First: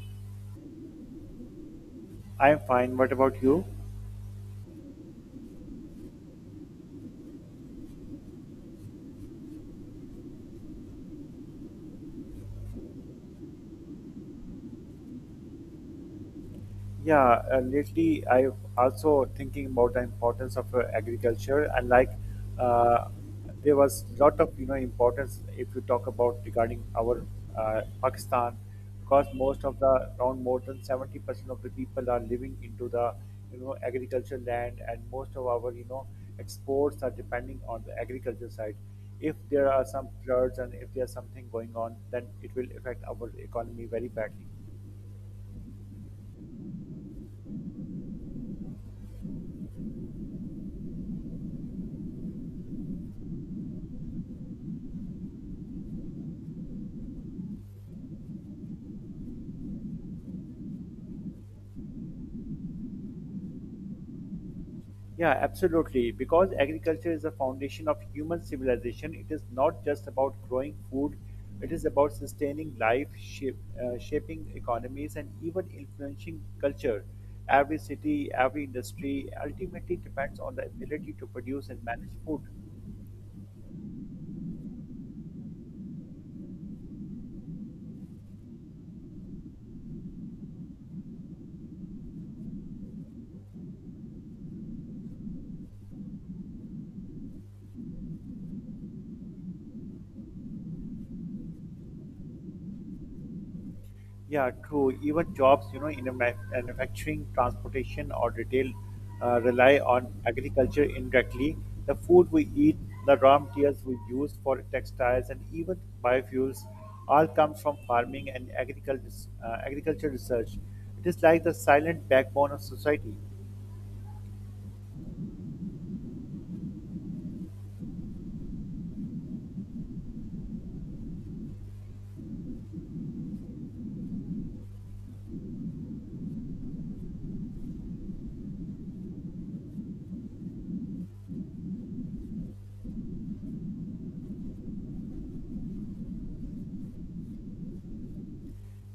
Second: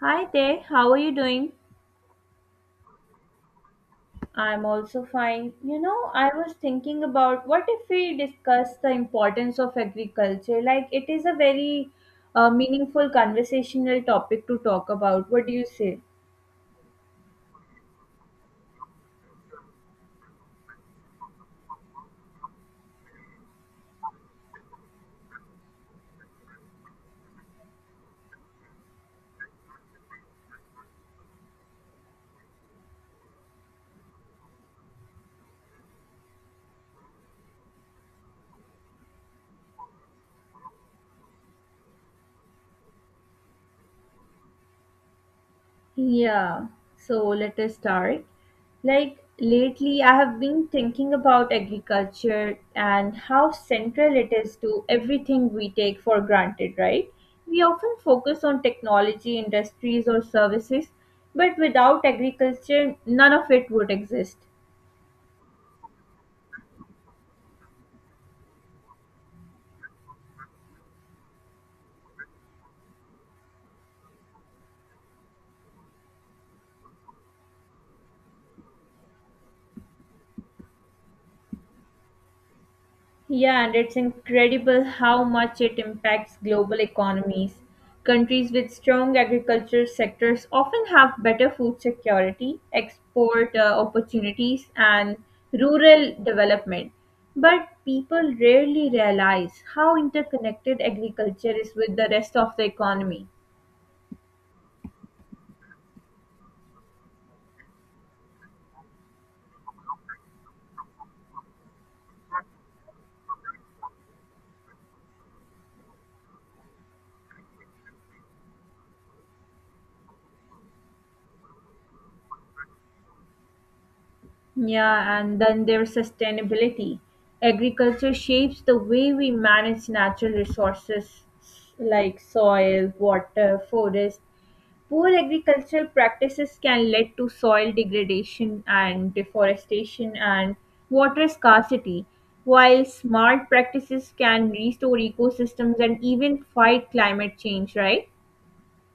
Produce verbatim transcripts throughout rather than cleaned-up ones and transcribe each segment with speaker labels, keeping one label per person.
Speaker 1: Hi there, how are you doing?
Speaker 2: I'm fine. What about you?
Speaker 1: I'm also fine. You know, I was thinking about what if we discuss the importance of agriculture? Like, it is a very uh, meaningful conversational topic to talk about. What do you say?
Speaker 2: Yeah, uh, lately I've also thinking about the importance of uh, agriculture and like uh, there was lot of you know importance if you talk about regarding our uh, Pakistan, because most of the around more than seventy percent of the people are living into the you know agriculture land, and most of our you know exports are depending on the agriculture side. If there are some floods and if there's something going on, then it will affect our economy very badly.
Speaker 1: Yeah, so let us start. Like lately, I have been thinking about agriculture and how central it is to everything we take for granted, right? We often focus on technology, industries, or services, but without agriculture, none of it would exist.
Speaker 2: Yeah, absolutely. Because agriculture is the foundation of human civilization, it is not just about growing food, it is about sustaining life, shape, uh, shaping economies, and even influencing culture. Every city, every industry ultimately depends on the ability to produce and manage food.
Speaker 1: Yeah, and it's incredible how much it impacts global economies. Countries with strong agriculture sectors often have better food security, export uh, opportunities, and rural development. But people rarely realize how interconnected agriculture is with the rest of the economy.
Speaker 2: Yeah, true. Even jobs, you know, in a ma- manufacturing, transportation, or retail uh, rely on agriculture indirectly. The food we eat, the raw materials we use for textiles, and even biofuels all come from farming and agriculture, uh, agriculture research. It is like the silent backbone of society.
Speaker 1: Yeah, and then there's sustainability. Agriculture shapes the way we manage natural resources like soil, water, forest. Poor agricultural practices can lead to soil degradation and deforestation and water scarcity, while smart practices can restore ecosystems and even fight climate change, right?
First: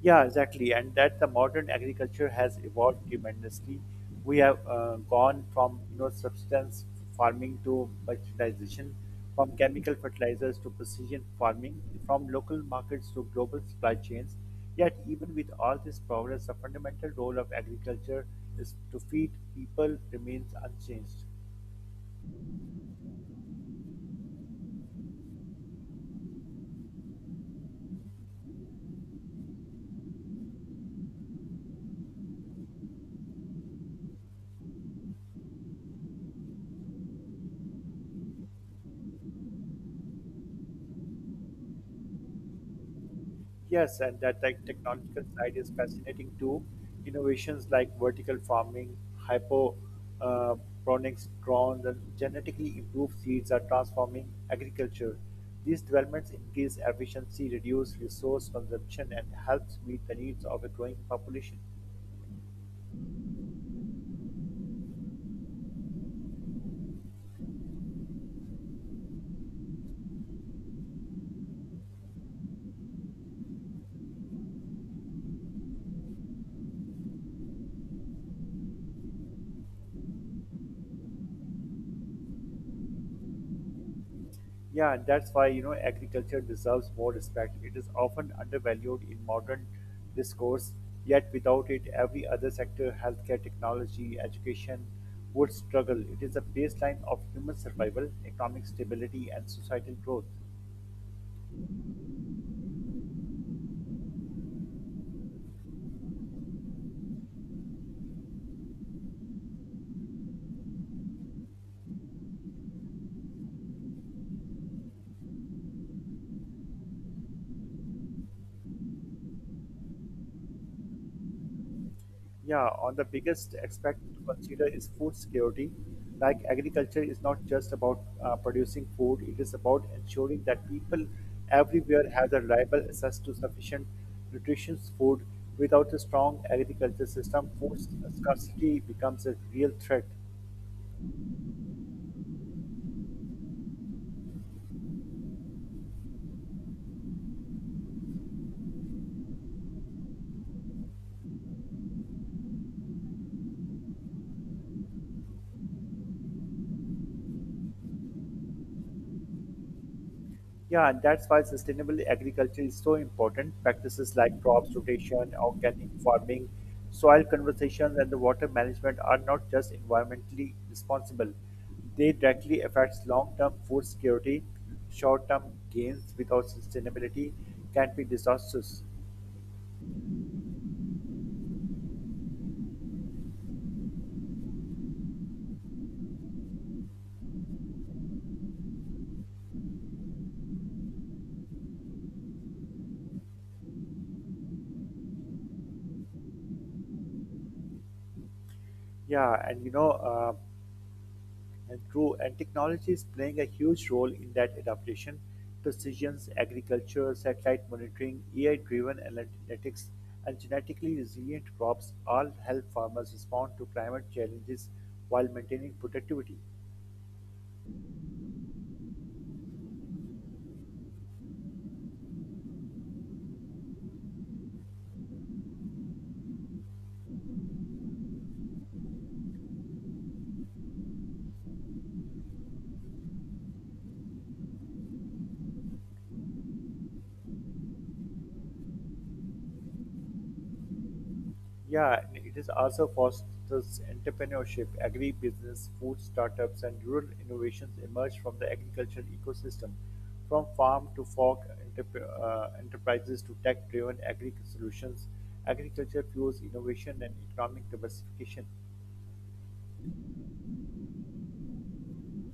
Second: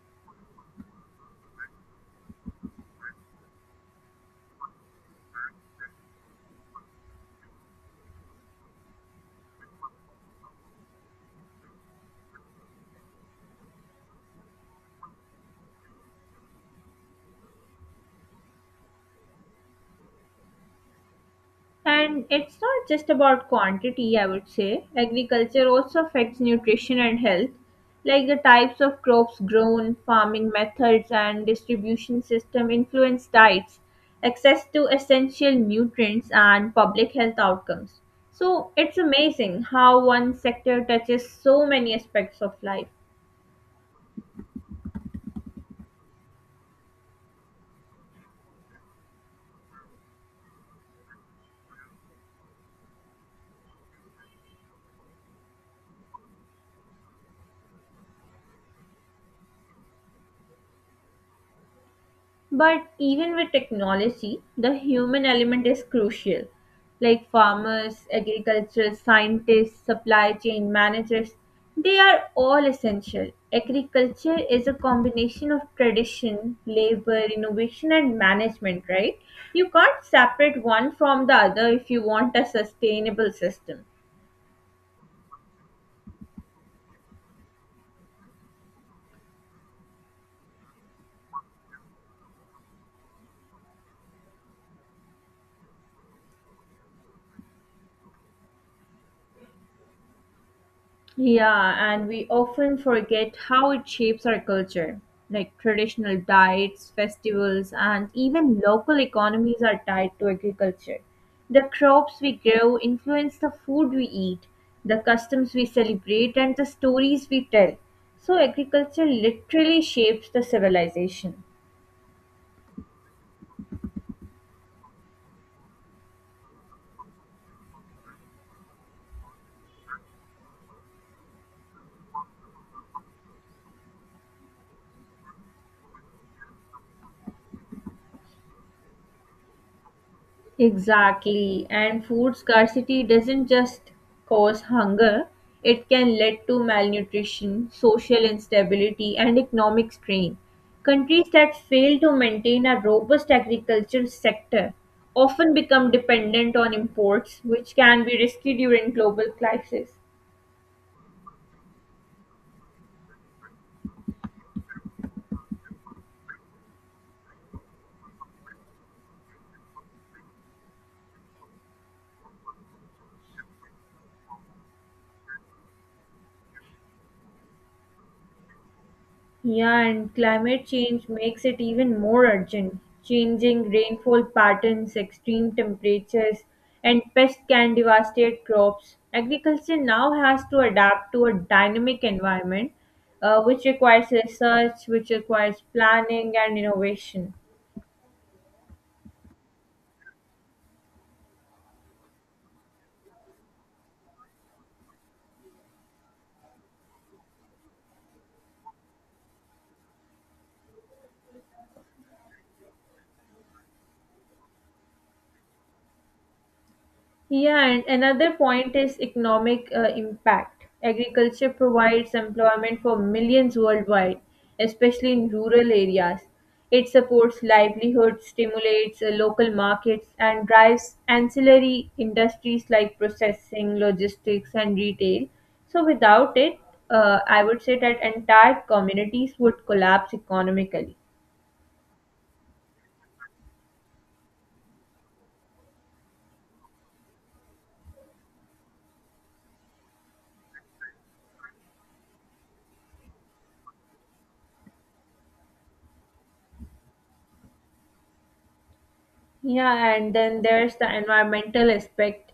Speaker 2: Yeah, exactly. And that the modern agriculture has evolved tremendously. We have uh, gone from you know substance farming to merchandisation, from chemical fertilizers to precision farming, from local markets to global supply chains. Yet, even with all this progress, the fundamental role of agriculture is to feed people remains unchanged.
Speaker 1: And it's not just about quantity, I would say. Agriculture also affects nutrition and health, like the types of crops grown, farming methods, and distribution system influence diets, access to essential nutrients, and public health outcomes. So it's amazing how one sector touches so many aspects of life.
Speaker 2: Yes, and that like technological side is fascinating too. Innovations like vertical farming, hydroponics, uh, pronics, drones, and genetically improved seeds are transforming agriculture. These developments increase efficiency, reduce resource consumption, and helps meet the needs of a growing population.
Speaker 1: But even with technology, the human element is crucial. Like farmers, agricultural scientists, supply chain managers, they are all essential. Agriculture is a combination of tradition, labor, innovation, and management, right? You can't separate one from the other if you want a sustainable system.
Speaker 2: Yeah, and that's why you know agriculture deserves more respect. It is often undervalued in modern discourse, yet without it, every other sector, healthcare, technology, education, would struggle. It is a baseline of human survival, economic stability, and societal growth.
Speaker 1: Yeah, and we often forget how it shapes our culture. Like traditional diets, festivals, and even local economies are tied to agriculture. The crops we grow influence the food we eat, the customs we celebrate, and the stories we tell. So, agriculture literally shapes the civilization.
Speaker 2: Yeah, on the biggest aspect to consider is food security. Like agriculture is not just about uh, producing food, it is about ensuring that people everywhere have a reliable access to sufficient nutritious food. Without a strong agriculture system, food scarcity becomes a real threat.
Speaker 1: Exactly. And food scarcity doesn't just cause hunger, it can lead to malnutrition, social instability, and economic strain. Countries that fail to maintain a robust agriculture sector often become dependent on imports, which can be risky during global crises.
Speaker 2: Yeah, and that's why sustainable agriculture is so important. Practices like crops rotation, organic farming, soil conservation, and the water management are not just environmentally responsible. They directly affect long-term food security. Short-term gains without sustainability can be disastrous.
Speaker 1: Yeah, and climate change makes it even more urgent. Changing rainfall patterns, extreme temperatures, and pests can devastate crops. Agriculture now has to adapt to a dynamic environment, uh, which requires research, which requires planning and innovation.
Speaker 2: Yeah, and you know, uh, And true, and technology is playing a huge role in that adaptation. Precision agriculture, satellite monitoring, A I driven analytics, and genetically resilient crops all help farmers respond to climate challenges while maintaining productivity.
Speaker 1: Yeah, and another point is economic uh, impact. Agriculture provides employment for millions worldwide, especially in rural areas. It supports livelihoods, stimulates uh, local markets, and drives ancillary industries like processing, logistics, and retail. So, without it, uh, I would say that entire communities would collapse economically.
Speaker 2: Yeah, and it is also fosters entrepreneurship, agribusiness, food startups, and rural innovations emerge from the agricultural ecosystem. From farm to fork entrep- uh, enterprises to tech driven agri solutions, agriculture fuels innovation and economic diversification.
Speaker 1: Yeah, and then there's the environmental aspect,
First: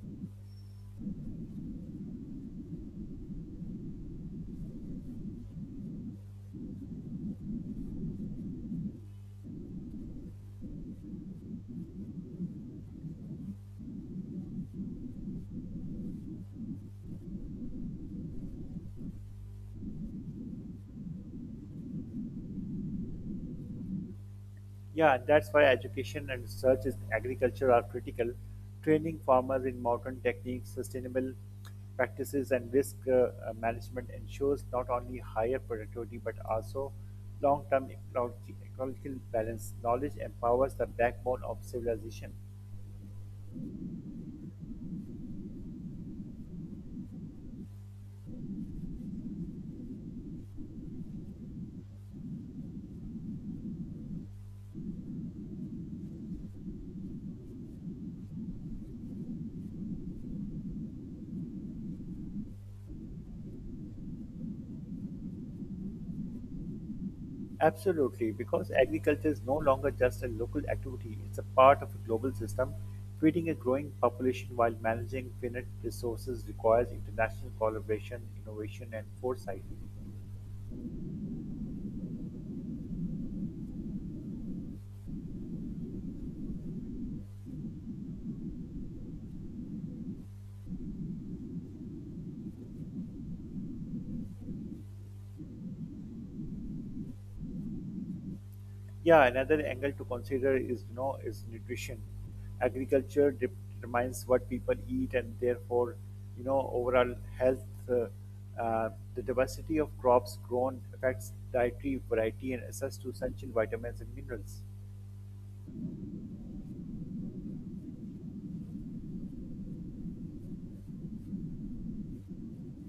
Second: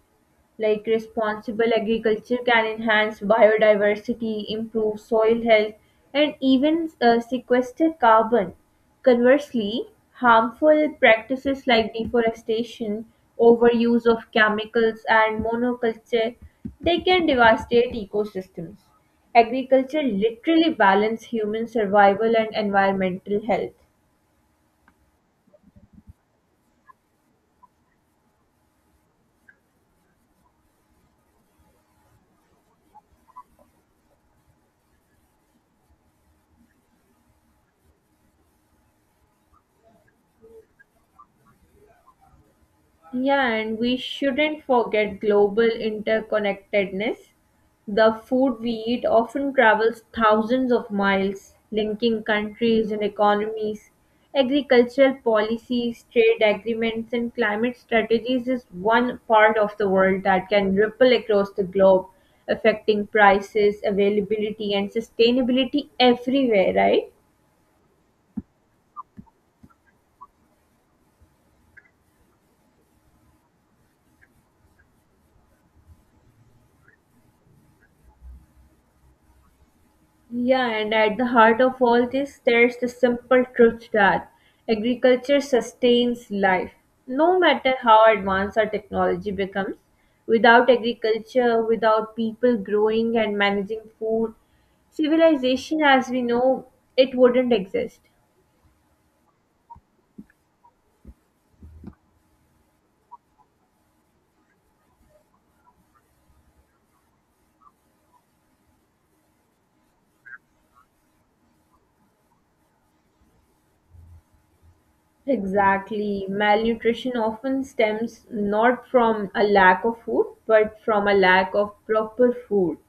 Speaker 1: like responsible agriculture can enhance biodiversity, improve soil health, and even uh, sequester carbon. Conversely, harmful practices like deforestation, overuse of chemicals, and monoculture, they can devastate ecosystems. Agriculture literally balance human survival and environmental health.
Speaker 2: Yeah, and that's why education and research in agriculture are critical. Training farmers in modern techniques, sustainable practices, and risk uh, uh, management ensures not only higher productivity but also long term ecological balance. Knowledge empowers the backbone of civilization.
Speaker 1: Yeah, and we shouldn't forget global interconnectedness. The food we eat often travels thousands of miles, linking countries and economies. Agricultural policies, trade agreements, and climate strategies is one part of the world that can ripple across the globe, affecting prices, availability, and sustainability everywhere, right?
Speaker 2: Absolutely, because agriculture is no longer just a local activity, it's a part of a global system. Feeding a growing population while managing finite resources requires international collaboration, innovation, and foresight.
Speaker 1: Yeah, and at the heart of all this, there's the simple truth that agriculture sustains life. No matter how advanced our technology becomes, without agriculture, without people growing and managing food, civilization as we know it wouldn't exist.
Speaker 2: Yeah, another angle to consider is you know is nutrition. Agriculture determines what people eat, and therefore, you know, overall health. Uh, uh, the diversity of crops grown affects dietary variety and access to essential vitamins and minerals.
Speaker 1: Exactly. Malnutrition often stems not from a lack of food, but from a lack of proper food.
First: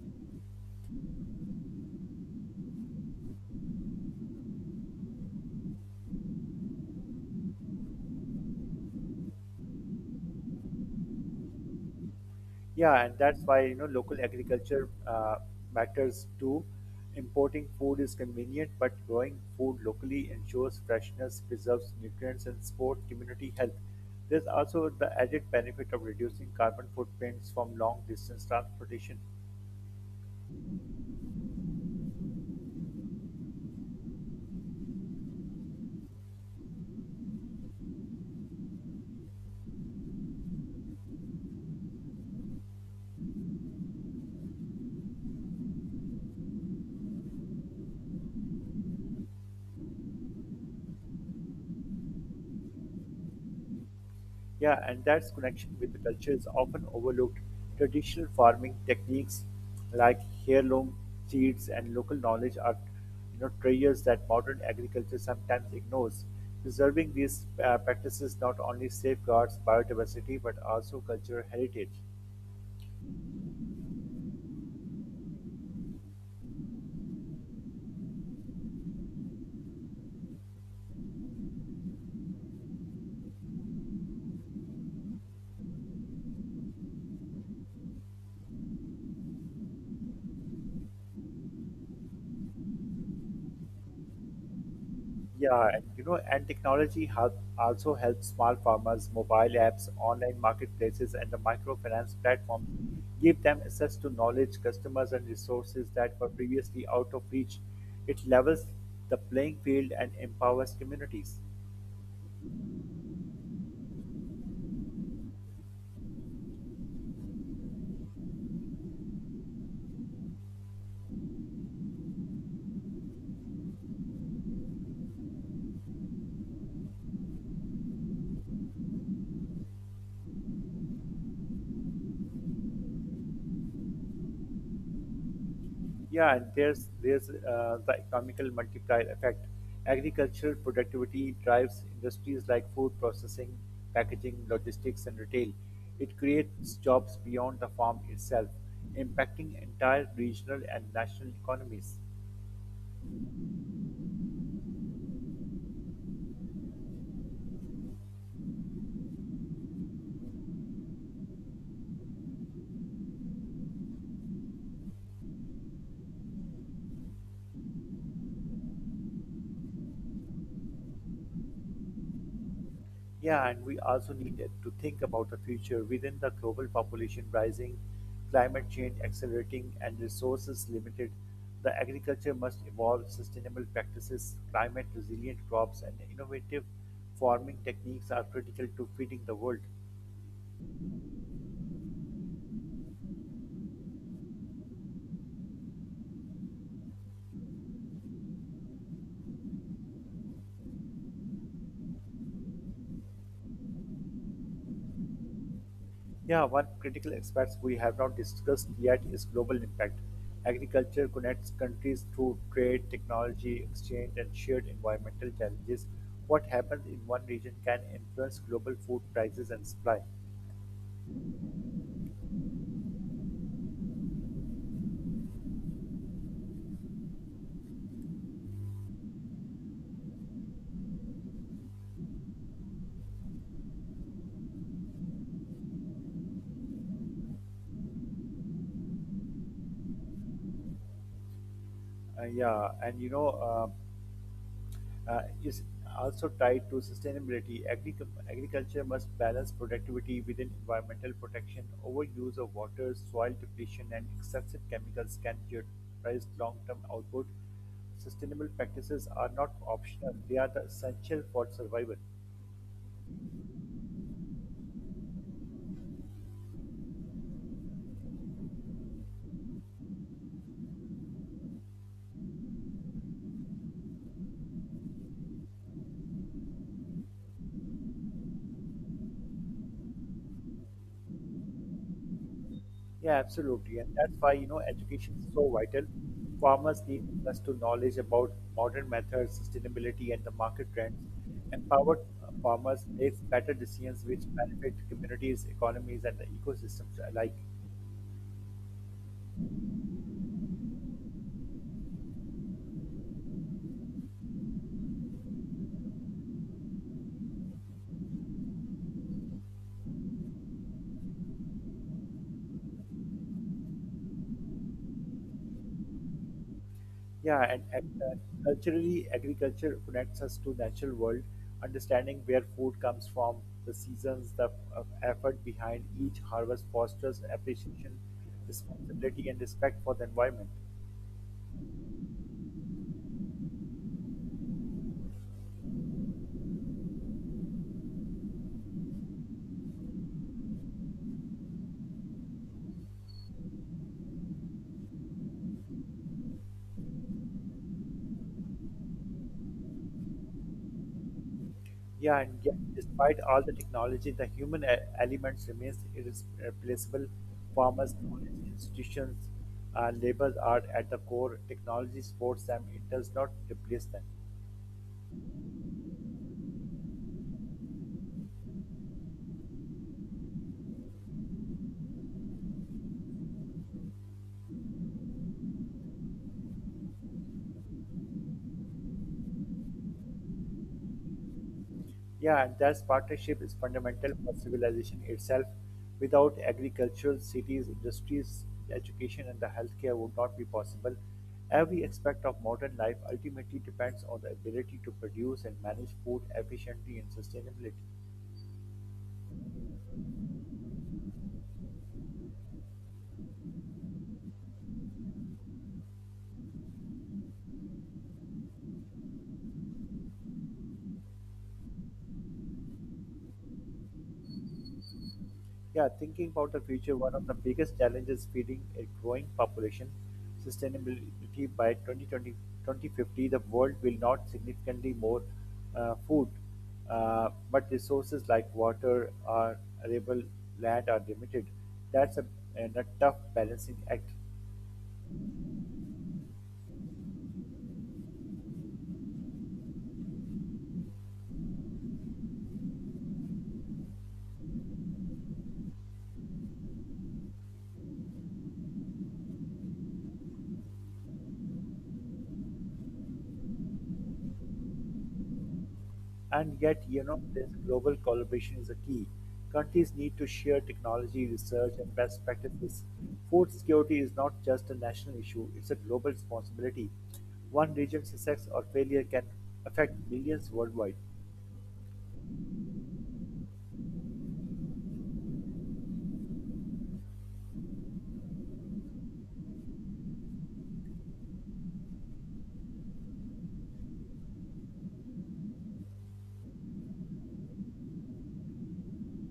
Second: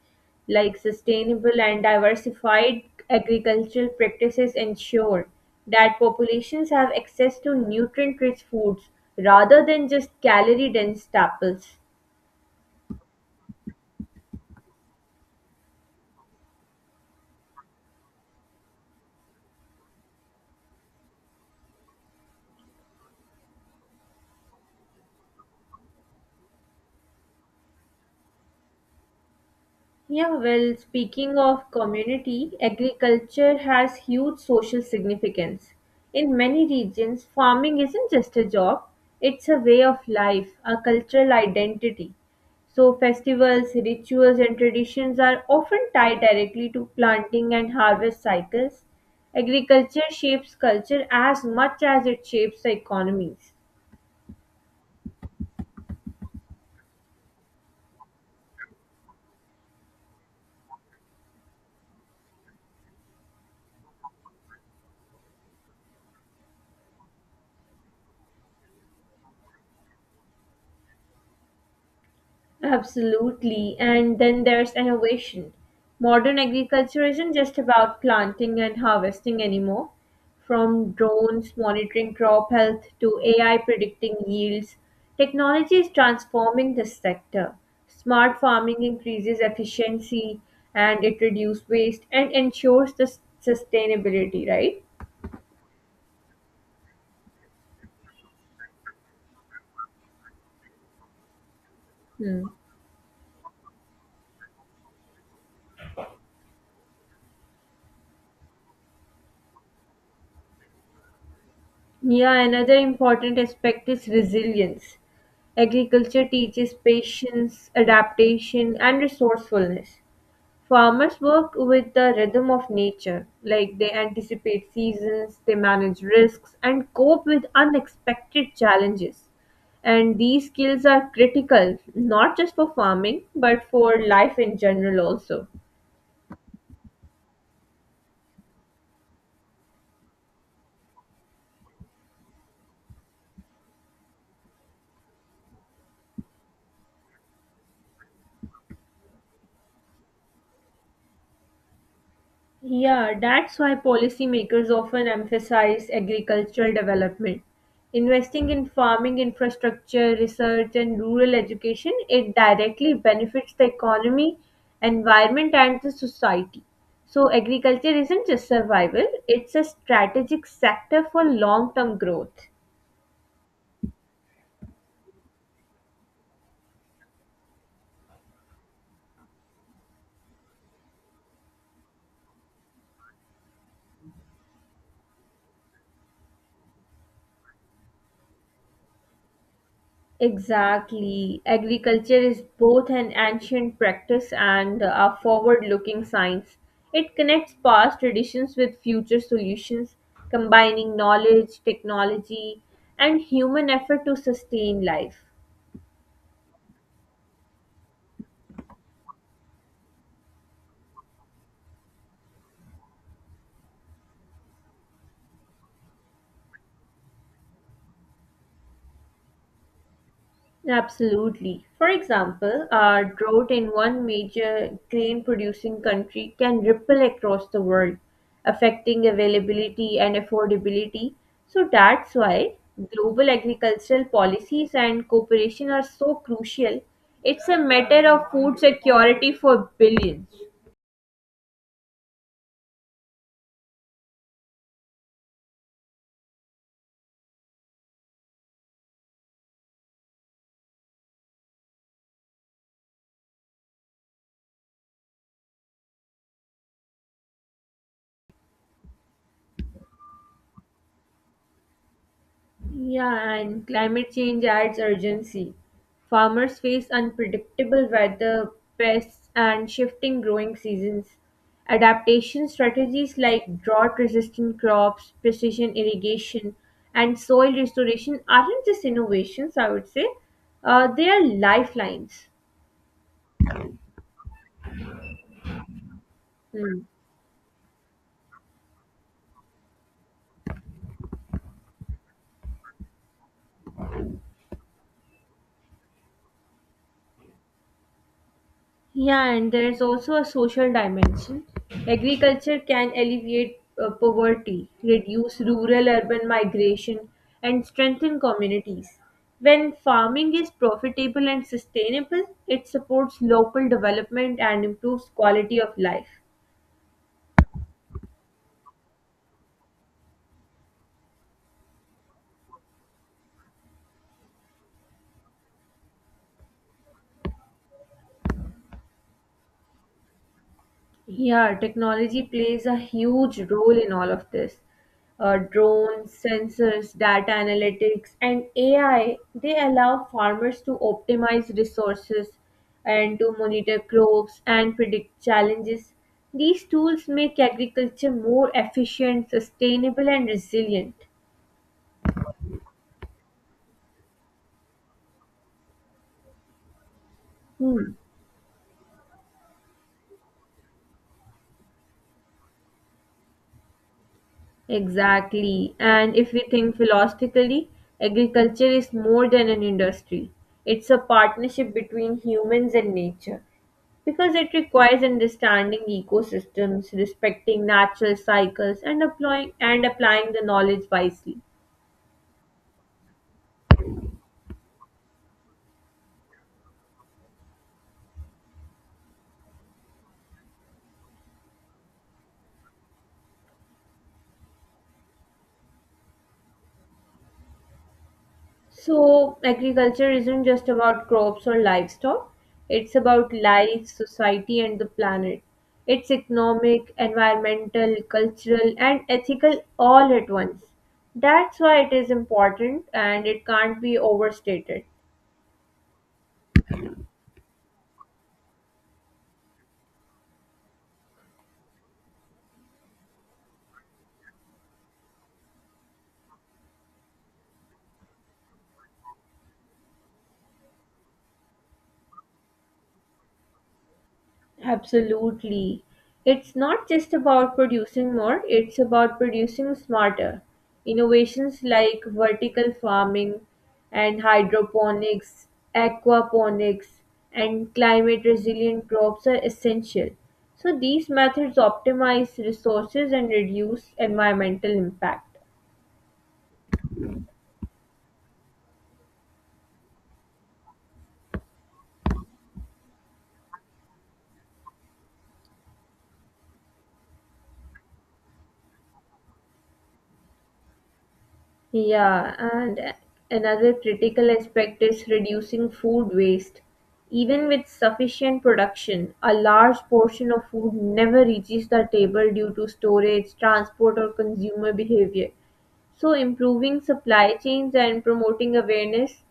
Speaker 1: Like sustainable and diversified agricultural practices ensure that populations have access to nutrient rich foods rather than just calorie dense staples.
Speaker 2: Yeah, and that's why you know local agriculture uh, matters too. Importing food is convenient, but growing food locally ensures freshness, preserves nutrients, and support community health. There's also the added benefit of reducing carbon footprints from long distance transportation.
Speaker 1: Yeah, well, speaking of community, agriculture has huge social significance. In many regions, farming isn't just a job, it's a way of life, a cultural identity. So, festivals, rituals, and traditions are often tied directly to planting and harvest cycles. Agriculture shapes culture as much as it shapes the economies.
Speaker 2: Yeah, and that's connection with the culture is often overlooked. Traditional farming techniques like heirloom seeds and local knowledge are you know, treasures that modern agriculture sometimes ignores. Preserving these uh, practices not only safeguards biodiversity but also cultural heritage.
Speaker 1: Absolutely. And then there's innovation. Modern agriculture isn't just about planting and harvesting anymore. From drones monitoring crop health to A I predicting yields, technology is transforming this sector. Smart farming increases efficiency and it reduces waste and ensures the s- sustainability, right?
Speaker 2: Yeah, and you know, and technology help also helps small farmers, mobile apps, online marketplaces, and the microfinance
Speaker 1: Hmm.
Speaker 2: platforms give them access to knowledge, customers, and resources that were previously out of reach. It levels the playing field and empowers communities.
Speaker 1: Yeah, another important aspect is resilience. Agriculture teaches patience, adaptation, and resourcefulness. Farmers work with the rhythm of nature, like they anticipate seasons, they manage risks, and cope with unexpected challenges. And these skills are critical, not just for farming, but for life in general also.
Speaker 2: Yeah, and there's there's uh, the economical multiplier effect. Agricultural productivity drives industries like food processing, packaging, logistics, and retail. It creates jobs beyond the farm itself, impacting entire regional and national economies.
Speaker 1: Yeah, that's why policymakers often emphasize agricultural development. Investing in farming infrastructure, research, and rural education, it directly benefits the economy, environment, and the society. So, agriculture isn't just survival, it's a strategic sector for long term growth.
Speaker 2: Yeah, and we also need to think about the future within the global population rising, climate change accelerating, and resources limited. The agriculture must evolve sustainable practices, climate resilient crops, and innovative farming techniques are critical to feeding the world.
Speaker 1: Exactly. Agriculture is both an ancient practice and a forward looking science. It connects past traditions with future solutions, combining knowledge, technology, and human effort to sustain life.
Speaker 2: Yeah, one critical aspect we have not discussed yet is global impact. Agriculture connects countries through trade, technology, exchange, and shared environmental challenges. What happens in one region can influence global food prices and supply.
Speaker 1: Absolutely. For example, a drought in one major grain producing country can ripple across the world, affecting availability and affordability. So that's why global agricultural policies and cooperation are so crucial. It's a matter of food security for billions.
Speaker 2: Uh, yeah, and you know, uh, uh, is also tied to sustainability. Agric- agriculture must balance productivity within environmental protection. Overuse of water, soil depletion, and excessive chemicals can jeopardize long term output. Sustainable practices are not optional, they are the essential for survival.
Speaker 1: Yeah, and climate change adds urgency. Farmers face unpredictable weather, pests, and shifting growing seasons. Adaptation strategies like drought resistant crops, precision irrigation, and soil restoration aren't just innovations, I would say. Uh, they are lifelines.
Speaker 2: Yeah, absolutely. And that's why, you know, education is so vital.
Speaker 1: Hmm.
Speaker 2: Farmers need access to knowledge about modern methods, sustainability, and the market trends. Empowered uh, farmers makes better decisions which benefit communities, economies, and the ecosystems alike.
Speaker 1: Yeah, and there's also a social dimension. Agriculture can alleviate uh, poverty, reduce rural urban migration, and strengthen communities. When farming is profitable and sustainable, it supports local development and improves quality of life.
Speaker 2: Yeah, and, and uh, culturally, agriculture connects us to natural world, understanding where food comes from, the seasons, the uh, effort behind each harvest fosters appreciation, responsibility, and respect for the environment.
Speaker 1: Yeah, technology plays a huge role in all of this. Uh, drones, sensors, data analytics, and A I, they allow farmers to optimize resources and to monitor crops and predict challenges. These tools make agriculture more efficient, sustainable, and resilient.
Speaker 2: Yeah, and yet, despite all the technology, the human e- elements remains irreplaceable.
Speaker 1: Hmm.
Speaker 2: Farmers, knowledge, institutions, uh, labor are at the core. Technology supports them; it does not replace them.
Speaker 1: Exactly. And if we think philosophically, agriculture is more than an industry. It's a partnership between humans and nature because it requires understanding ecosystems, respecting natural cycles, and applying and applying the knowledge wisely.
Speaker 2: Yeah, and thus partnership is fundamental for civilization itself. Without agricultural cities, industries, education, and the healthcare would not be possible. Every aspect of modern life ultimately depends on the ability to produce and manage food efficiently and sustainability.
Speaker 1: So, agriculture isn't just about crops or livestock, it's about life, society, and the planet. It's economic, environmental, cultural, and ethical all at once. That's why it is important and it can't be overstated.
Speaker 2: Yeah, thinking about the future, one of the biggest challenges feeding a growing population sustainability by twenty twenty, twenty fifty, the world will not significantly more uh, food, uh, but resources like water or arable land are limited. That's a, and A tough balancing act.
Speaker 1: Absolutely. It's not just about producing more, it's about producing smarter. Innovations like vertical farming and hydroponics, aquaponics, and climate resilient crops are essential. So, these methods optimize resources and reduce environmental impact.
Speaker 2: And yet, you know, this global collaboration is a key. Countries need to share technology, research, and best practices. Food security is not just a national issue, it's a global responsibility. One region's success or failure can affect millions worldwide.
Speaker 1: Yeah, and another critical aspect is reducing food waste. Even with sufficient production, a large portion of food never reaches the table due to storage, transport, or consumer behavior. So, improving supply chains and promoting awareness,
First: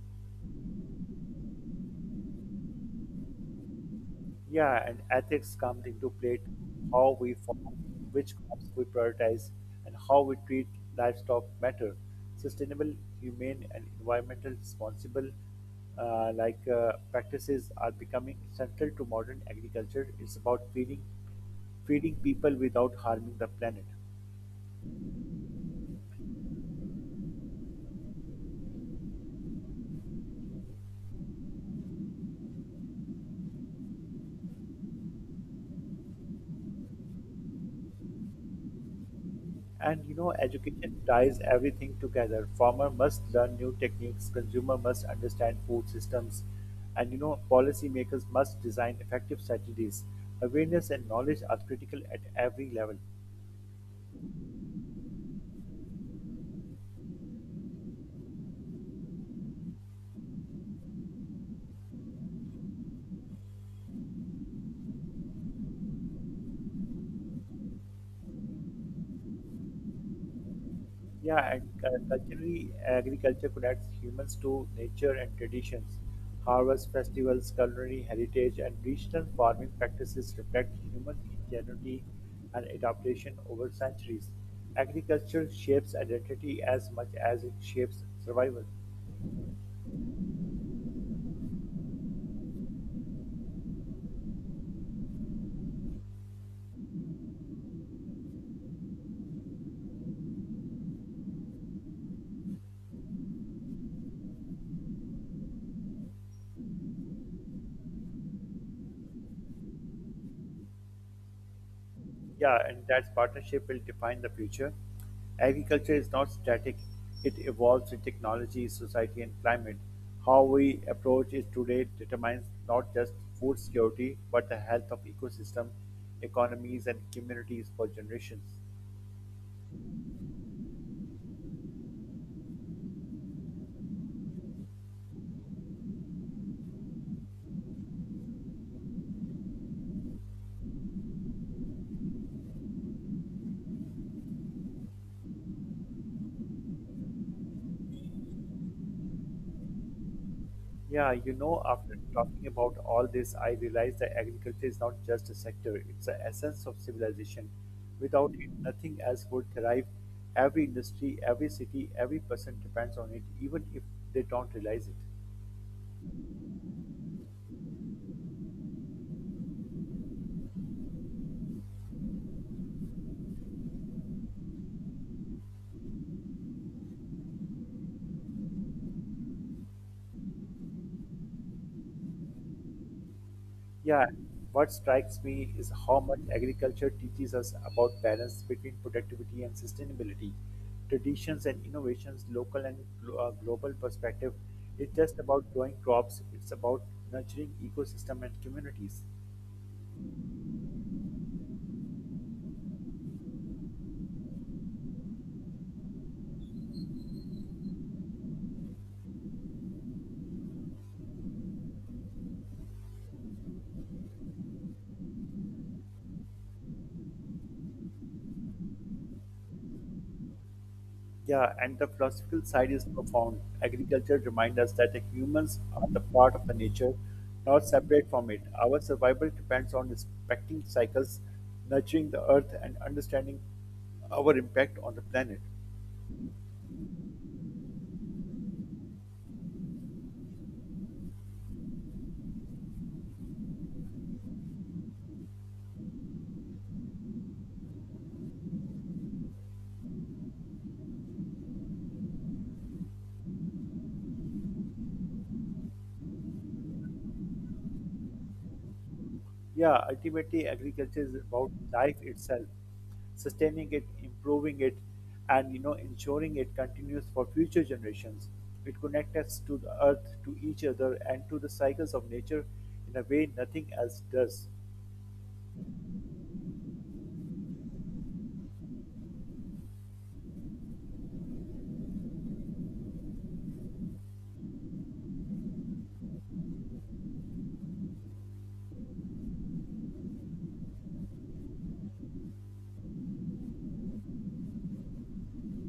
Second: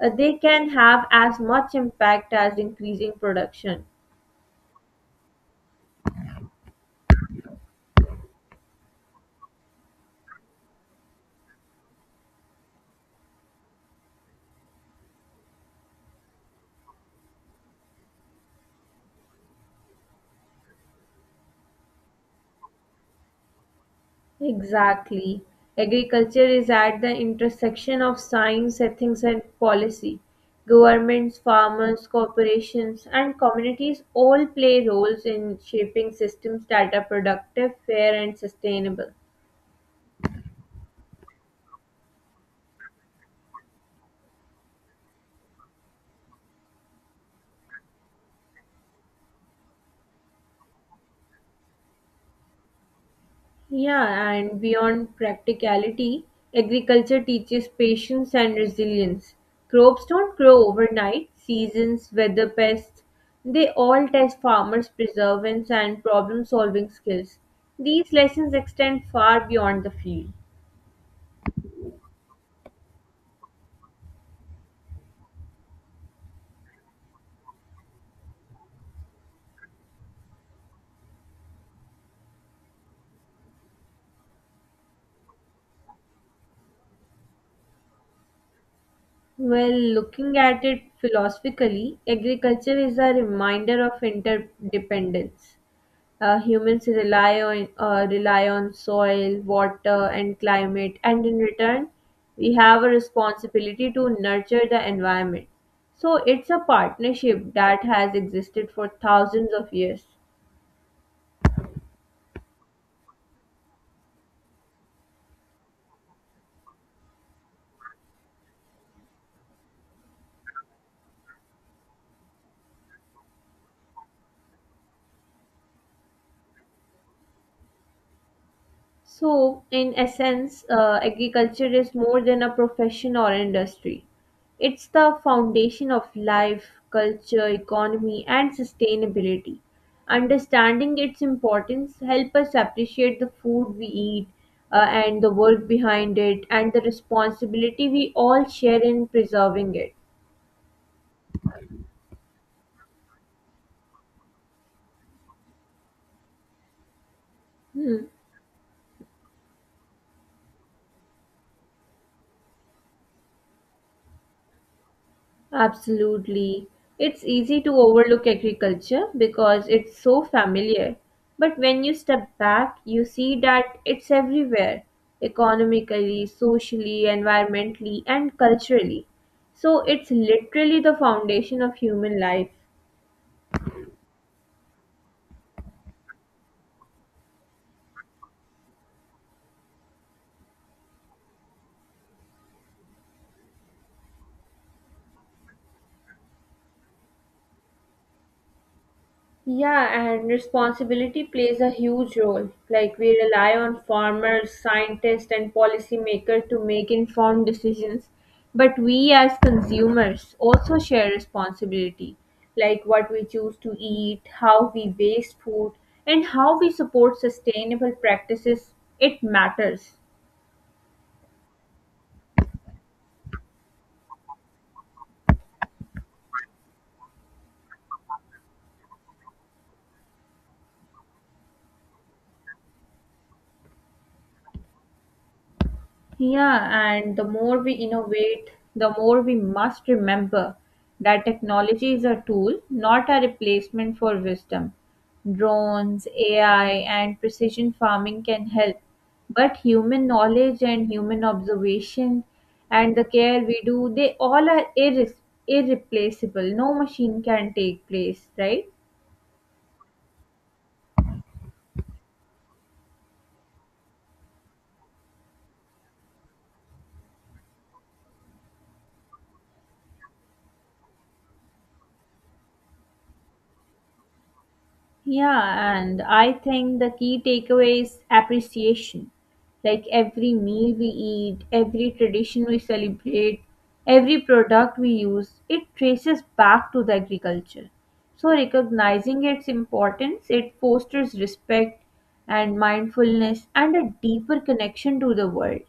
Speaker 1: uh, they can have as much impact as increasing production.
Speaker 2: Yeah, and ethics comes into play too. How we farm, which crops we prioritize, and how we treat livestock matter. Sustainable, humane, and environmental responsible uh, like uh, practices are becoming central to modern agriculture. It's about feeding feeding people without harming the planet.
Speaker 1: Exactly. Agriculture is at the intersection of science, ethics, and policy. Governments, farmers, corporations, and communities all play roles in shaping systems that are productive, fair, and sustainable.
Speaker 2: And you know, education ties everything together. Farmer must learn new techniques, consumer must understand food systems, and you know, policymakers must design effective strategies. Awareness and knowledge are critical at every level.
Speaker 1: Yeah, and beyond practicality, agriculture teaches patience and resilience. Crops don't grow overnight, seasons, weather, pests, they all test farmers' perseverance and problem solving skills. These lessons extend far beyond the field.
Speaker 2: Yeah, and cu- culturally, agriculture connects humans to nature and traditions. Harvest festivals, culinary heritage, and regional farming practices reflect human ingenuity and adaptation over centuries. Agriculture shapes identity as much as it shapes survival.
Speaker 1: Well, looking at it philosophically, agriculture is a reminder of interdependence. Uh, humans rely on uh, rely on soil, water, and climate, and in return, we have a responsibility to nurture the environment. So it's a partnership that has existed for thousands of years.
Speaker 2: Yeah, and that partnership will define the future. Agriculture is not static, it evolves with technology, society, and climate. How we approach it today determines not just food security, but the health of ecosystem, economies, and communities for generations.
Speaker 1: So, in essence, uh, agriculture is more than a profession or industry. It's the foundation of life, culture, economy, and sustainability. Understanding its importance help us appreciate the food we eat uh, and the work behind it and the responsibility we all share in preserving it.
Speaker 2: Yeah, you know, after talking about all this, I realize that agriculture is not just a sector, it's the essence of civilization.
Speaker 1: Hmm.
Speaker 2: Without it, nothing else would thrive. Every industry, every city, every person depends on it, even if they don't realize it.
Speaker 1: Absolutely. It's easy to overlook agriculture because it's so familiar. But when you step back, you see that it's everywhere economically, socially, environmentally, and culturally. So it's literally the foundation of human life.
Speaker 2: Yeah, what strikes me is how much agriculture teaches us about balance between productivity and sustainability. Traditions and innovations, local and glo- uh, global perspective, it's just about growing crops, it's about nurturing ecosystem and communities.
Speaker 1: Yeah, and responsibility plays a huge role. Like we rely on farmers, scientists, and policymakers to make informed decisions. But we as consumers also share responsibility, like what we choose to eat, how we waste food, and how we support sustainable practices. It matters.
Speaker 2: Yeah, and the philosophical side is profound. Agriculture reminds us that the humans are the part of the nature, not separate from it. Our survival depends on respecting cycles, nurturing the earth, and understanding our impact on the planet.
Speaker 1: Yeah, and the more we innovate, the more we must remember that technology is a tool, not a replacement for wisdom. Drones, A I, and precision farming can help, but human knowledge and human observation and the care we do, they all are irre- irreplaceable. No machine can take place, right?
Speaker 2: Yeah, ultimately, agriculture is about life itself, sustaining it, improving it, and you know ensuring it continues for future generations. It connects us to the earth, to each other, and to the cycles of nature in a way nothing else does.
Speaker 1: Yeah, and I think the key takeaway is appreciation. Like every meal we eat, every tradition we celebrate, every product we use, it traces back to the agriculture. So recognizing its importance, it fosters respect and mindfulness and a deeper connection to the world.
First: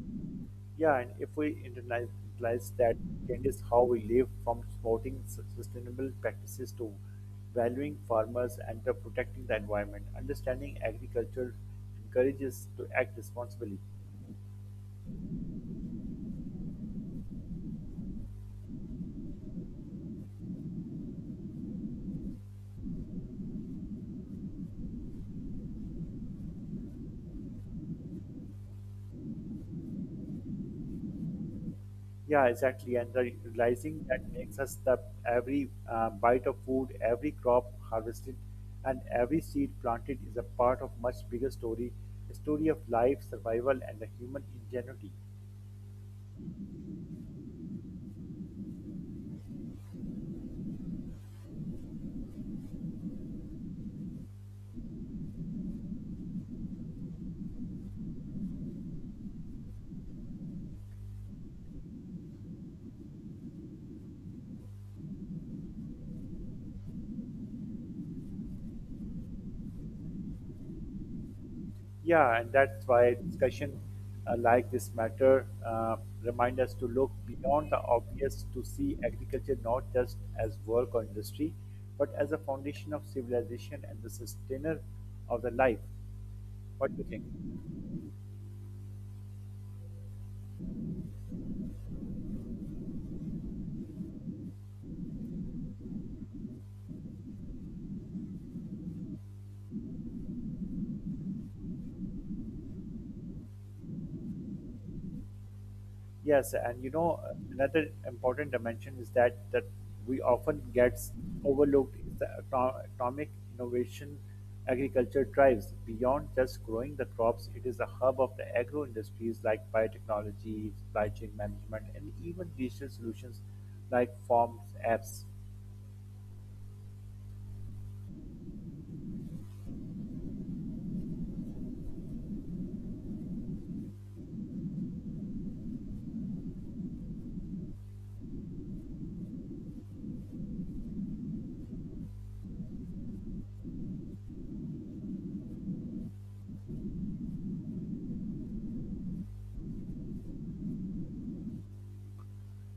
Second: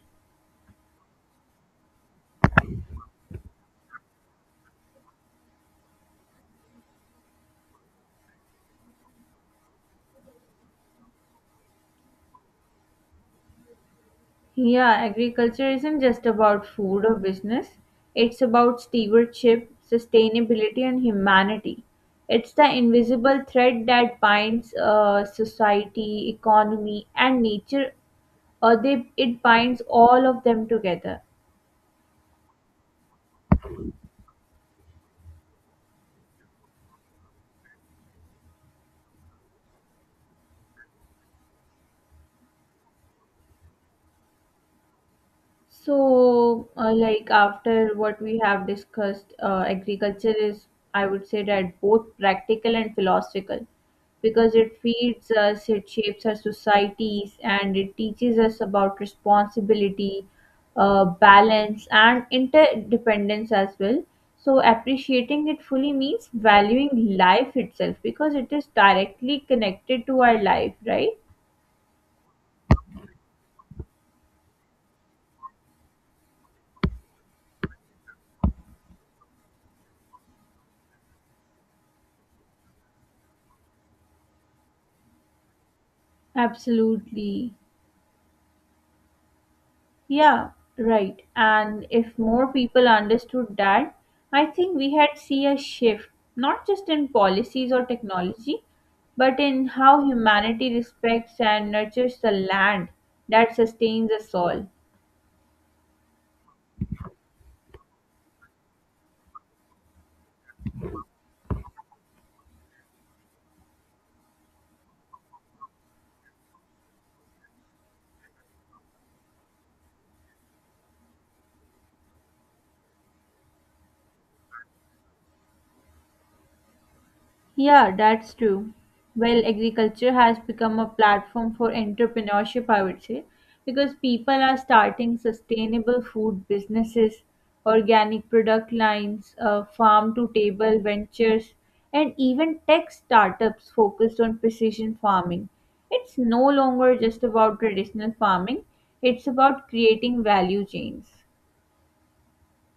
Speaker 2: Yeah, and if we internalize that changes how we live from supporting su- sustainable practices to valuing farmers and to protecting the environment, understanding agriculture encourages to act responsibly.
Speaker 1: Yeah, agriculture isn't just about food or business. It's about stewardship, sustainability, and humanity. It's the invisible thread that binds uh, society, economy, and nature. Uh, they, it binds all of them together.
Speaker 2: Yeah, exactly. And the realizing that makes us that every uh, bite of food, every crop harvested, and every seed planted is a part of much bigger story, a story of life, survival, and the human ingenuity.
Speaker 1: So, uh, like after what we have discussed, uh, agriculture is, I would say that both practical and philosophical because it feeds us, it shapes our societies, and it teaches us about responsibility, uh, balance, and interdependence as well. So, appreciating it fully means valuing life itself because it is directly connected to our life, right?
Speaker 2: Yeah, and that's why discussion uh, like this matter uh, remind us to look beyond the obvious to see agriculture not just as work or industry, but as a foundation of civilization and the sustainer of the life. What do you think?
Speaker 1: Absolutely. Yeah, right. And if more people understood that, I think we had see a shift, not just in policies or technology, but in how humanity respects and nurtures the land that sustains us all.
Speaker 2: Yes, and you know another important dimension is that that we often gets overlooked is the eco- economic innovation agriculture drives beyond just growing the crops. It is a hub of the agro industries like biotechnology, supply chain management, and even digital solutions like farm apps.
Speaker 1: Yeah, that's true. Well, agriculture has become a platform for entrepreneurship, I would say, because people are starting sustainable food businesses, organic product lines, uh, farm to table ventures, and even tech startups focused on precision farming. It's no longer just about traditional farming, it's about creating value chains.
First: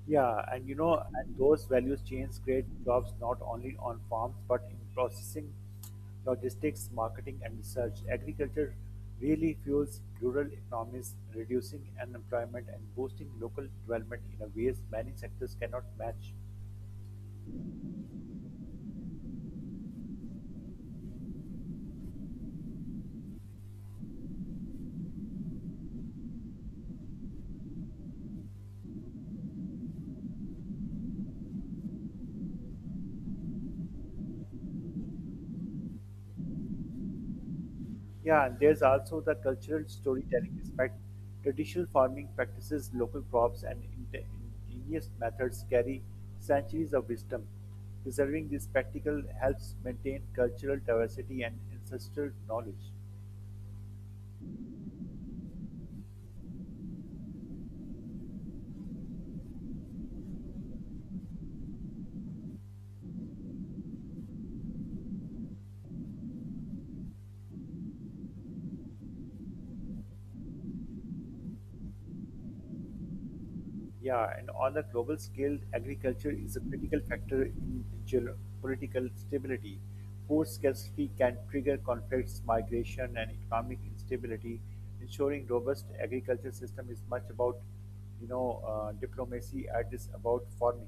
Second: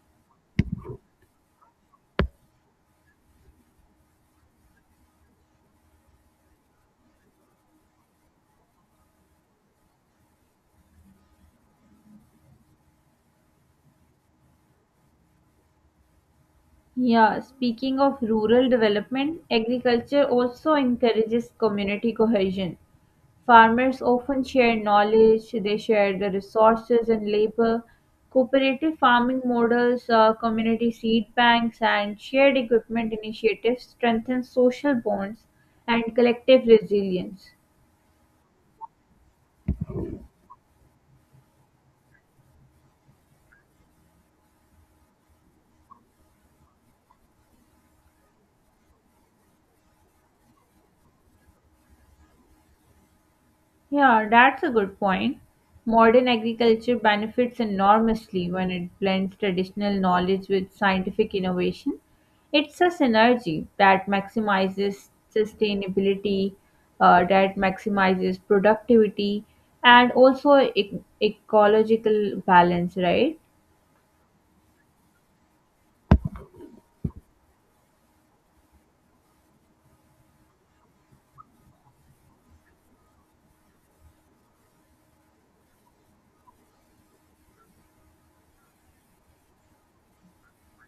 Speaker 2: Yeah, and you know, and those values chains create jobs not only on farms but in processing, logistics, marketing, and research. Agriculture really fuels rural economies, reducing unemployment and boosting local development in a ways many sectors cannot match.
Speaker 1: Yeah, speaking of rural development, agriculture also encourages community cohesion. Farmers often share knowledge, they share the resources and labor. Cooperative farming models, uh, community seed banks, and shared equipment initiatives strengthen social bonds and collective resilience.
Speaker 2: Yeah, and there's also the cultural storytelling aspect. Traditional farming practices, local crops, and inte- ingenious methods carry centuries of wisdom. Preserving this practical helps maintain cultural diversity and ancestral knowledge.
Speaker 1: Yeah, that's a good point. Modern agriculture benefits enormously when it blends traditional knowledge with scientific innovation. It's a synergy that maximizes sustainability, uh, that maximizes productivity, and also e- ecological balance, right?
Speaker 2: Yeah, and on a global scale, agriculture is a critical factor in geopolitical stability. Food scarcity can trigger conflicts, migration, and economic instability. Ensuring robust agriculture system is much about, you know, uh, diplomacy. And It is about farming.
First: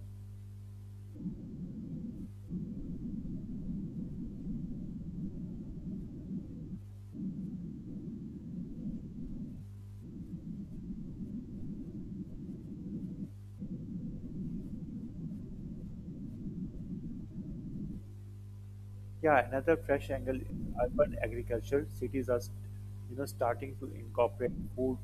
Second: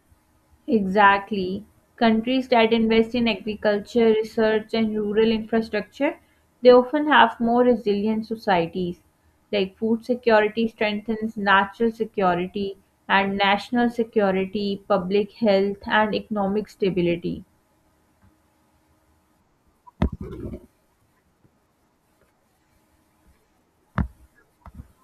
Speaker 1: Exactly. Countries that invest in agriculture, research, and rural infrastructure, they often have more resilient societies. Like food security strengthens natural security and national security, public health, and economic stability.
Speaker 2: Yeah, another fresh angle in urban agriculture. Cities are, st- you know, starting to incorporate food,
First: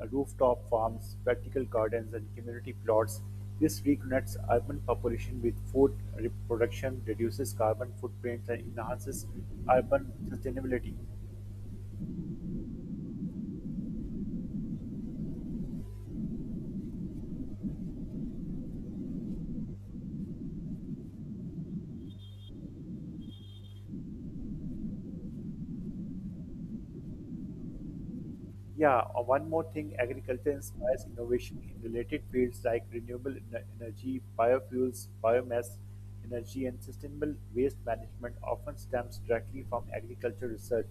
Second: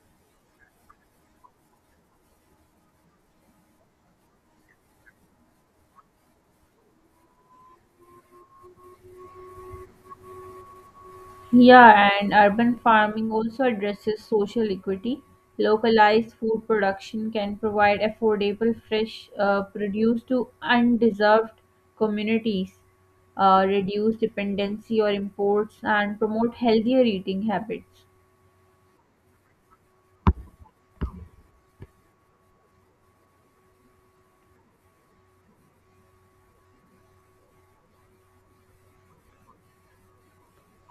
Speaker 2: uh, rooftop farms, vertical gardens, and community plots. This reconnects urban population with food re- production, reduces carbon footprints, and enhances urban sustainability.
Speaker 1: Yeah, and urban farming also addresses social equity. Localized food production can provide affordable, fresh uh, produce to undeserved communities, uh, reduce dependency on imports, and promote healthier eating habits.
Speaker 2: Yeah, uh, one more thing, agriculture inspires innovation in related fields like renewable ener- energy, biofuels, biomass energy, and sustainable waste management often stems directly from agriculture research.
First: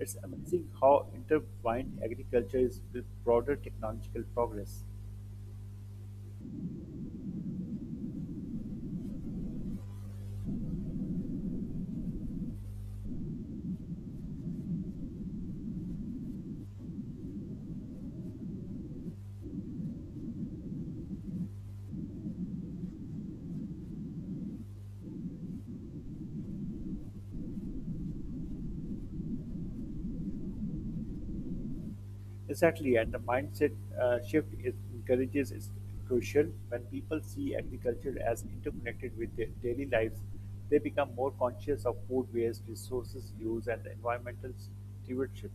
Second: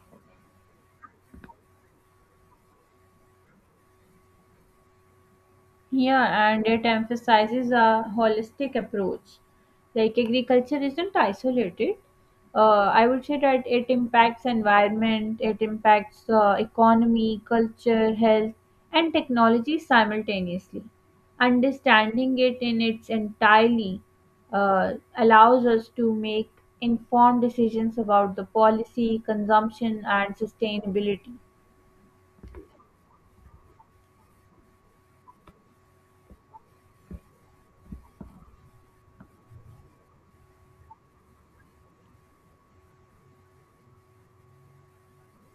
Speaker 2: It's amazing how intertwined agriculture is with broader technological progress.
Speaker 1: Yeah, and it emphasizes a holistic approach. Like agriculture isn't isolated. Uh, I would say that it impacts environment, it impacts uh, economy, culture, health, and technology simultaneously. Understanding it in its entirely uh, allows us to make informed decisions about the policy, consumption, and sustainability.
Speaker 2: Exactly, and the mindset uh, shift it encourages is crucial. When people see agriculture as interconnected with their daily lives, they become more conscious of food waste, resources use, and environmental stewardship.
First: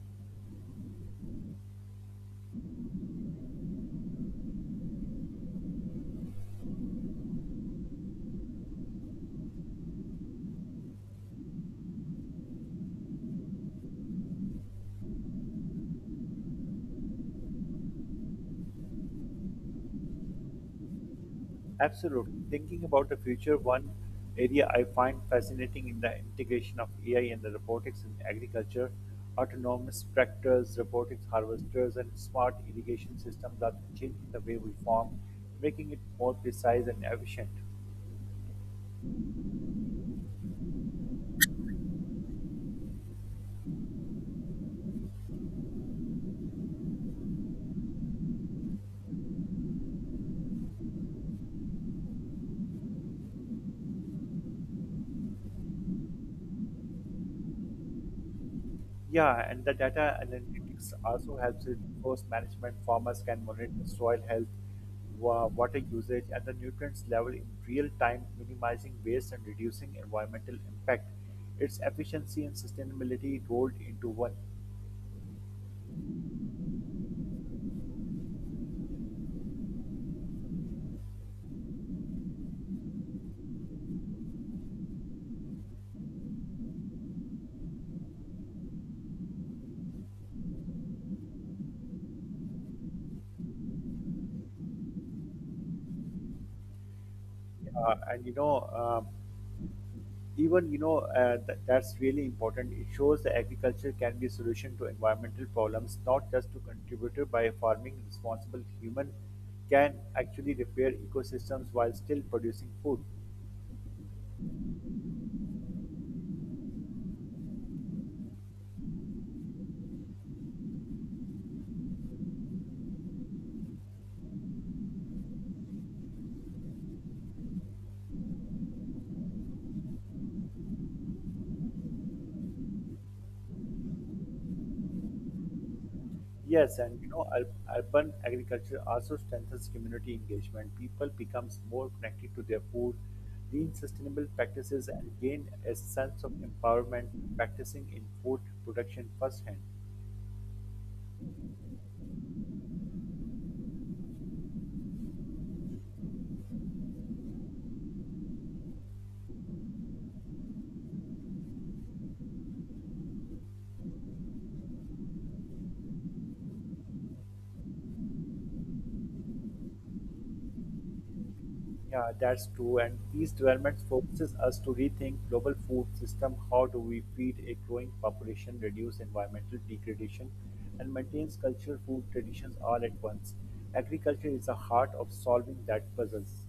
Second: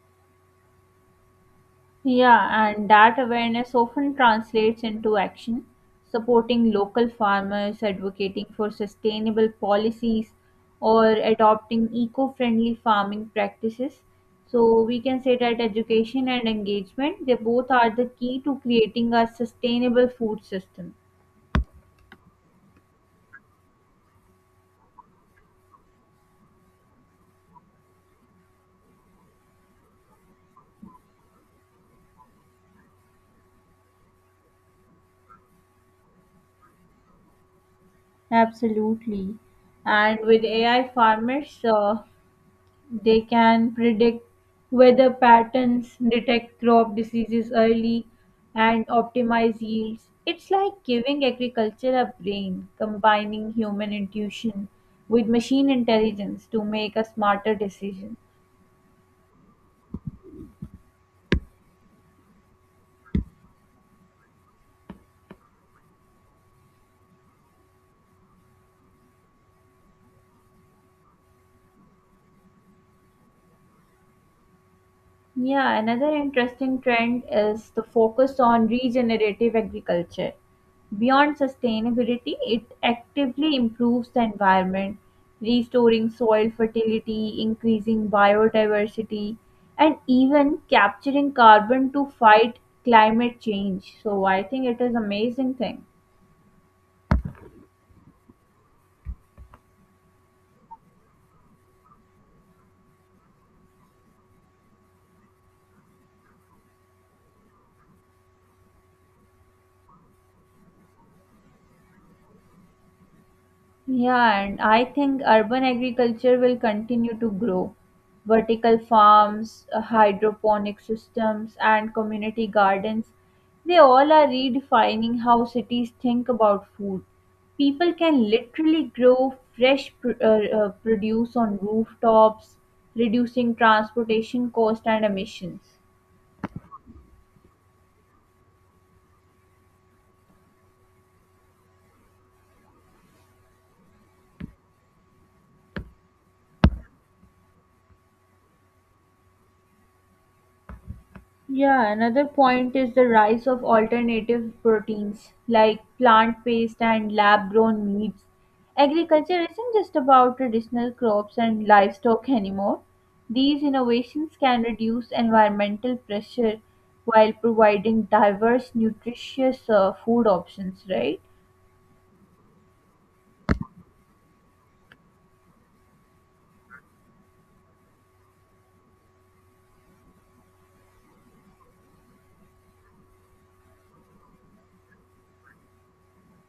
Speaker 1: Yeah, and that awareness often translates into action, supporting local farmers, advocating for sustainable policies, or adopting eco friendly farming practices. So, we can say that education and engagement they both are the key to creating a sustainable food system.
Speaker 2: Absolutely. Thinking about the future, one area I find fascinating in the integration of A I and the robotics in agriculture, autonomous tractors, robotics harvesters, and smart irrigation systems are changing the way we farm, making it more precise and efficient.
Speaker 1: Absolutely. And with A I farmers, uh, They can predict weather patterns, detect crop diseases early, and optimize yields. It's like giving agriculture a brain, combining human intuition with machine intelligence to make a smarter decision.
Speaker 2: Yeah, and the data analytics also helps with resource management. Farmers can monitor soil health, wa- water usage, and the nutrients level in real time, minimizing waste and reducing environmental impact. Its efficiency and sustainability rolled into one.
Speaker 1: Yeah, another interesting trend is the focus on regenerative agriculture. Beyond sustainability, it actively improves the environment, restoring soil fertility, increasing biodiversity, and even capturing carbon to fight climate change. So I think it is amazing thing.
Speaker 2: Uh, and you know, um even you know uh, th- That's really important. It shows that agriculture can be a solution to environmental problems, not just to contributor. By farming responsible, human can actually repair ecosystems while still producing food.
Speaker 1: Yeah, and I think urban agriculture will continue to grow. Vertical farms, uh, hydroponic systems, and community gardens, they all are redefining how cities think about food. People can literally grow fresh pr- uh, uh, produce on rooftops, reducing transportation cost and emissions.
Speaker 2: Yes, and you know ur- urban agriculture also strengthens community engagement. People becomes more connected to their food, lean sustainable practices, and gain a sense of empowerment practicing in food production firsthand.
Speaker 1: Yeah, another point is the rise of alternative proteins like plant based and lab grown meats. Agriculture isn't just about traditional crops and livestock anymore. These innovations can reduce environmental pressure while providing diverse, nutritious uh, food options, right?
Speaker 2: Yeah, that's true. And these developments forces us to rethink global food system. How do we feed a growing population, reduce environmental degradation, and maintain cultural food traditions all at once? Agriculture is the heart of solving that puzzles.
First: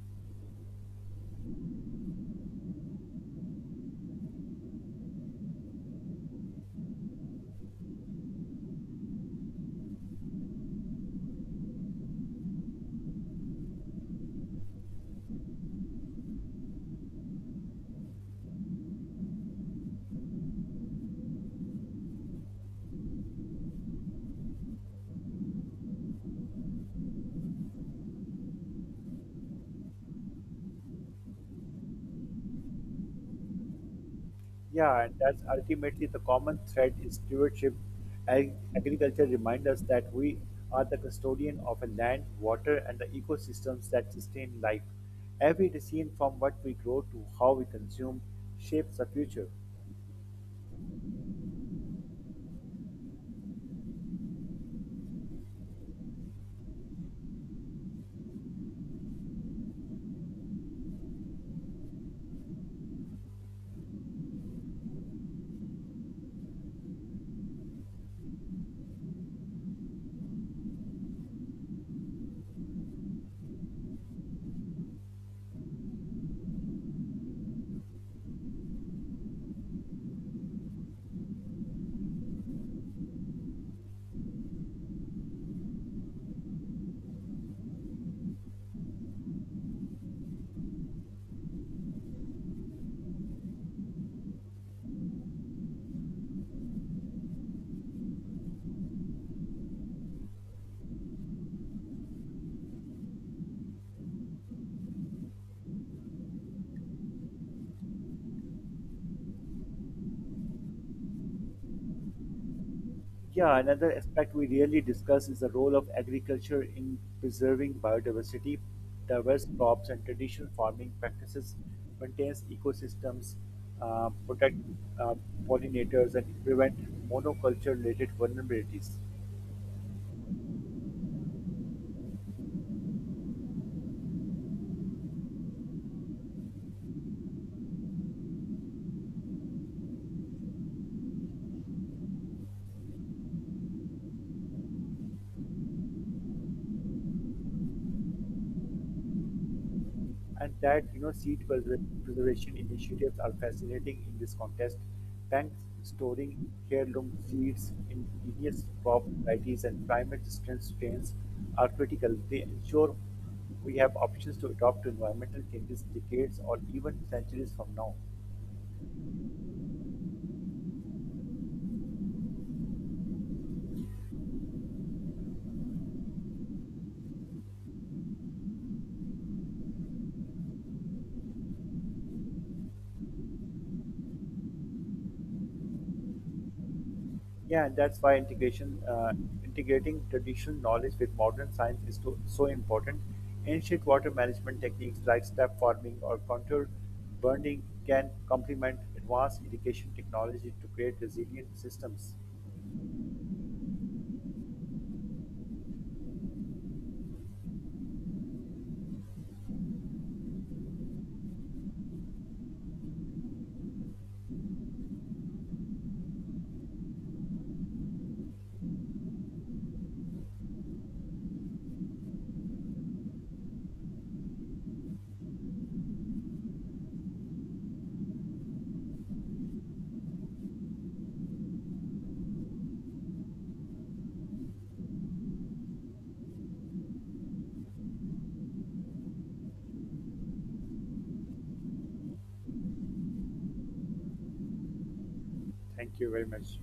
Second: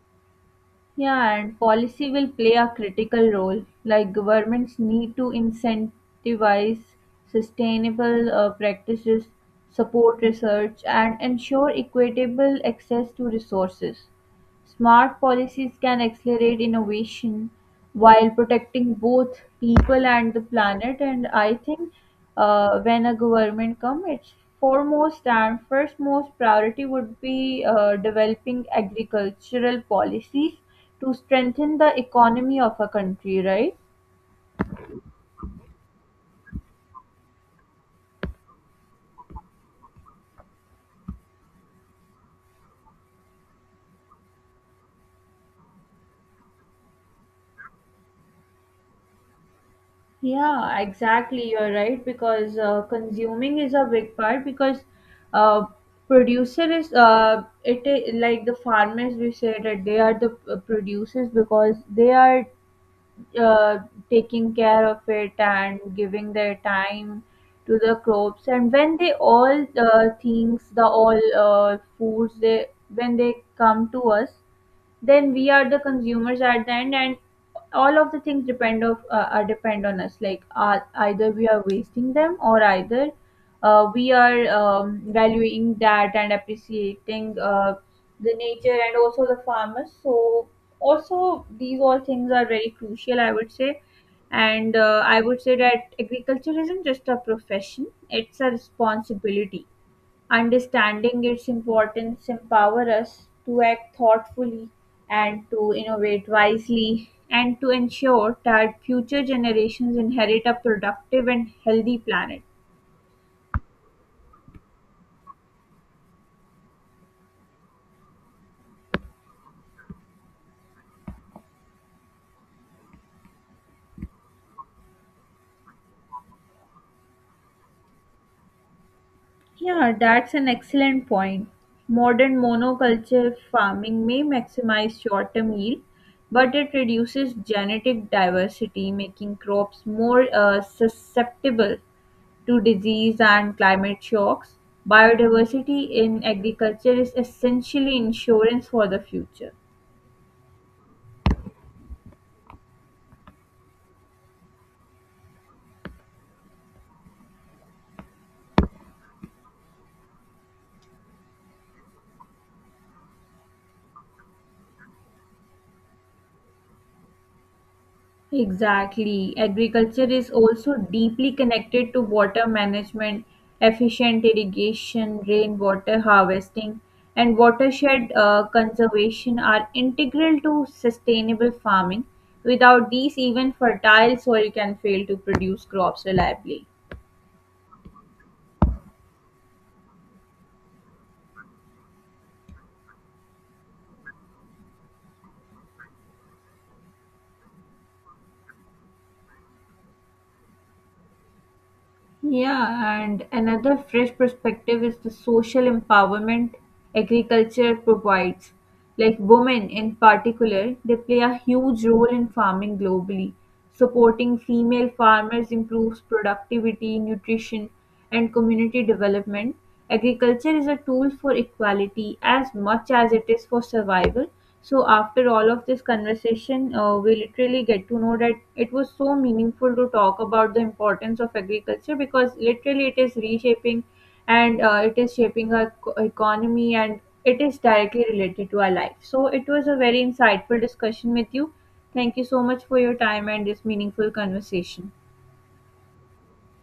Speaker 1: Yeah, and policy will play a critical role. Like governments need to incentivize sustainable uh, practices, support research, and ensure equitable access to resources. Smart policies can accelerate innovation while protecting both people and the planet. And I think uh, when a government comes, its foremost and first most priority would be uh, developing agricultural policies to strengthen the economy of a country, right?
Speaker 2: Yeah, and that's ultimately the common thread is stewardship. Ag- agriculture reminds us that we are the custodian of a land, water, and the ecosystems that sustain life. Every decision from what we grow to how we consume shapes the future.
Speaker 1: Yeah, exactly. You're right because uh, consuming is a big part because uh, producer is uh, it i- like the farmers we say that they are the uh, producers because they are uh, taking care of it and giving their time to the crops and when they all uh, things the all uh, foods they when they come to us then we are the consumers at the end and all of the things depend of uh, are depend on us like uh, either we are wasting them or either uh, we are um, valuing that and appreciating uh, the nature and also the farmers so also these all things are very crucial. I would say and uh, I would say that agriculture isn't just a profession, it's a responsibility. Understanding its importance empower us to act thoughtfully and to innovate wisely and to ensure that future generations inherit a productive and healthy planet.
Speaker 2: Yeah, another aspect we rarely discuss is the role of agriculture in preserving biodiversity. Diverse crops and traditional farming practices maintains ecosystems, uh, protect uh, pollinators, and prevent monoculture-related vulnerabilities.
Speaker 1: Yeah, that's an excellent point. Modern monoculture farming may maximize short-term yield, but it reduces genetic diversity, making crops more uh, susceptible to disease and climate shocks. Biodiversity in agriculture is essentially insurance for the future.
Speaker 2: And that you know seed preser- preservation initiatives are fascinating in this context. Banks storing heirloom seeds, indigenous crop varieties, and climate-resistant strains are critical. They ensure we have options to adapt to environmental changes decades or even centuries from now.
Speaker 1: Exactly. Agriculture is also deeply connected to water management, efficient irrigation, rainwater harvesting, and watershed uh, conservation are integral to sustainable farming. Without these, even fertile soil can fail to produce crops reliably.
Speaker 2: Yeah, and that's why integration, uh, integrating traditional knowledge with modern science is to, so important. Ancient water management techniques like step farming or contour burning can complement advanced irrigation technology to create resilient systems.
Speaker 1: Yeah, and another fresh perspective is the social empowerment agriculture provides. Like women in particular, they play a huge role in farming globally. Supporting female farmers improves productivity, nutrition, and community development, agriculture is a tool for equality as much as it is for survival. So, after all of this conversation, uh, we literally get to know that it was so meaningful to talk about the importance of agriculture because literally it is reshaping and uh, it is shaping our co- economy and it is directly related to our life. So, it was a very insightful discussion with you. Thank you so much for your time and this meaningful conversation.
Speaker 2: Thank you very much.